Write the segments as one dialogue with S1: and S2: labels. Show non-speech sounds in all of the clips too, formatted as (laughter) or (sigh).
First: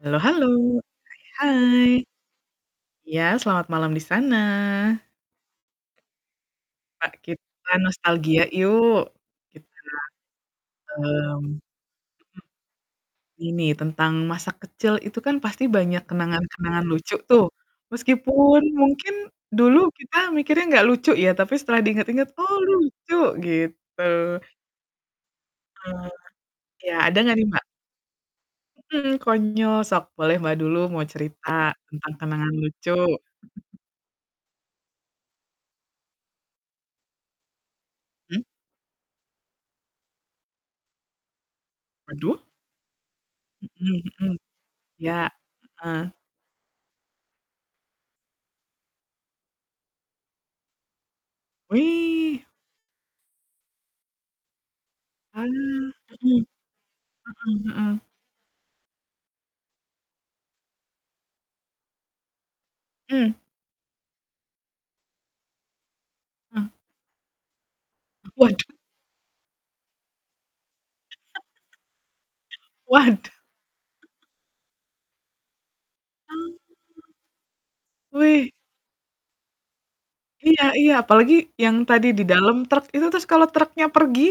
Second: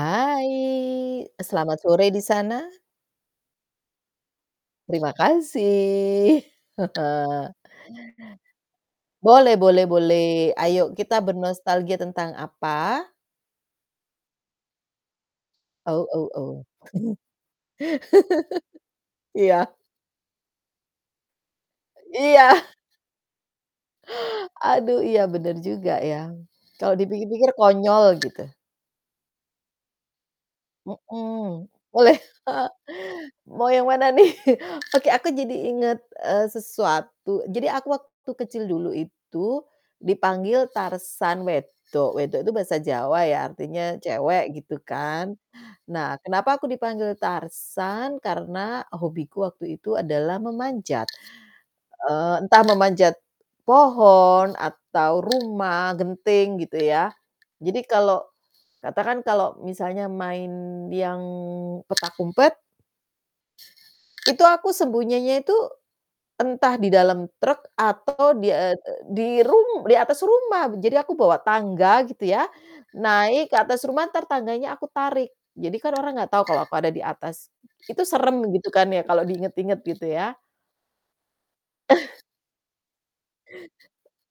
S1: Halo halo.
S2: selamat
S1: Hai.
S2: sore di sana.
S1: Ya, selamat malam di sana.
S2: Terima kasih.
S1: Mbak,
S2: (chuckles)
S1: kita nostalgia yuk.
S2: Boleh
S1: Kita,
S2: boleh boleh, ayo
S1: mmm,
S2: kita
S1: mhm,
S2: bernostalgia tentang apa?
S1: ini, tentang masa kecil itu kan pasti banyak
S2: Oh oh oh.
S1: kenangan-kenangan lucu, tuh. Meskipun mungkin
S2: (laughs) Iya.
S1: dulu kita mikirnya gak lucu, ya. Tapi setelah di inget-inget,
S2: Iya.
S1: "Oh
S2: (chuckles)
S1: lucu," gitu.
S2: Aduh, iya, bener juga
S1: Mmm,
S2: ya,
S1: ya,
S2: kalau
S1: ada nggak nih,
S2: dipikir-pikir
S1: Mbak?
S2: konyol, gitu.
S1: Mhm, konyol, sok boleh Mbak dulu mau cerita
S2: Mhm,
S1: tentang
S2: boleh.
S1: kenangan lucu.
S2: (chuckles) Mau
S1: (chuckles)
S2: yang mana nih? (chuckles) Oke, aku jadi inget, eee, sesuatu, jadi aku waktu
S1: Mmm.
S2: kecil dulu itu dipanggil Tarzan wedok. Wedok
S1: Aduh.
S2: itu bahasa Jawa ya,
S1: Mhm
S2: artinya
S1: mhm,
S2: cewek, gitu
S1: iya,
S2: kan.
S1: heeh.
S2: Nah, kenapa aku dipanggil Tarzan karena hobiku waktu itu adalah memanjat. Eee,
S1: Wih.
S2: entah memanjat pohon atau
S1: Wah,
S2: rumah,
S1: heeh,
S2: genting, gitu ya.
S1: heeh
S2: Jadi
S1: heeh.
S2: kalau katakan kalau misalnya main yang petak umpet
S1: Mmm.
S2: Itu aku sembunyinya itu,
S1: Eh.
S2: entah di dalam truk atau
S1: (chuckles)
S2: di eee,
S1: Waduh.
S2: e di rum di atas rumah, jadi aku bawa
S1: (chuckles)
S2: tangga gitu ya,
S1: Waduh.
S2: naik ke atas rumah, entar tangganya aku tarik. Jadi kan orang nggak tahu
S1: Oh.
S2: kalau aku ada di atas, itu serem
S1: Wih.
S2: gitu kan ya, kalau di inget-inget, gitu ya.
S1: Iya iya, apalagi yang tadi
S2: (chuckles)
S1: di dalam truk itu, terus kalau truknya pergi,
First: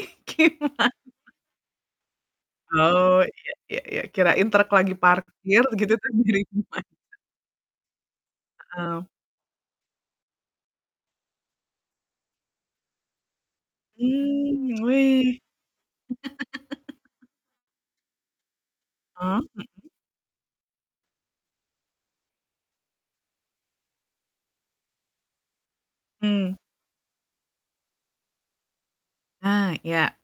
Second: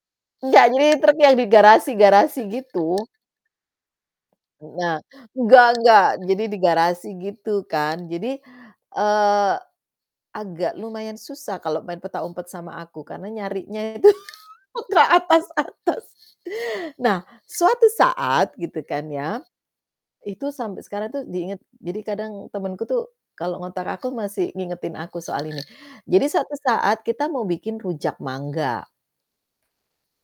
S2: Nggak,
S1: gimana?
S2: jadi truk yang di garasi-garasi gitu.
S1: Oh, iya iya iya. Kirain truk lagi
S2: Nah,
S1: parkir
S2: enggak
S1: gitu,
S2: enggak,
S1: terus
S2: jadi
S1: dijadiin
S2: di garasi
S1: mainan.
S2: gitu kan, jadi,
S1: Heeh.
S2: eee, agak lumayan susah kalau main petak umpet sama aku, karena nyarinya itu
S1: Mmm,
S2: (laughs) ke
S1: wih. (laughs)
S2: atas-atas. Nah, suatu saat, gitu kan
S1: Ah,
S2: ya,
S1: mhm.
S2: itu sampai sekarang tuh diinget, jadi kadang temenku tuh kalau ngontak aku masih ngingetin aku soal ini, jadi
S1: Mmm.
S2: suatu saat kita mau bikin rujak mangga.
S1: Ah, iya.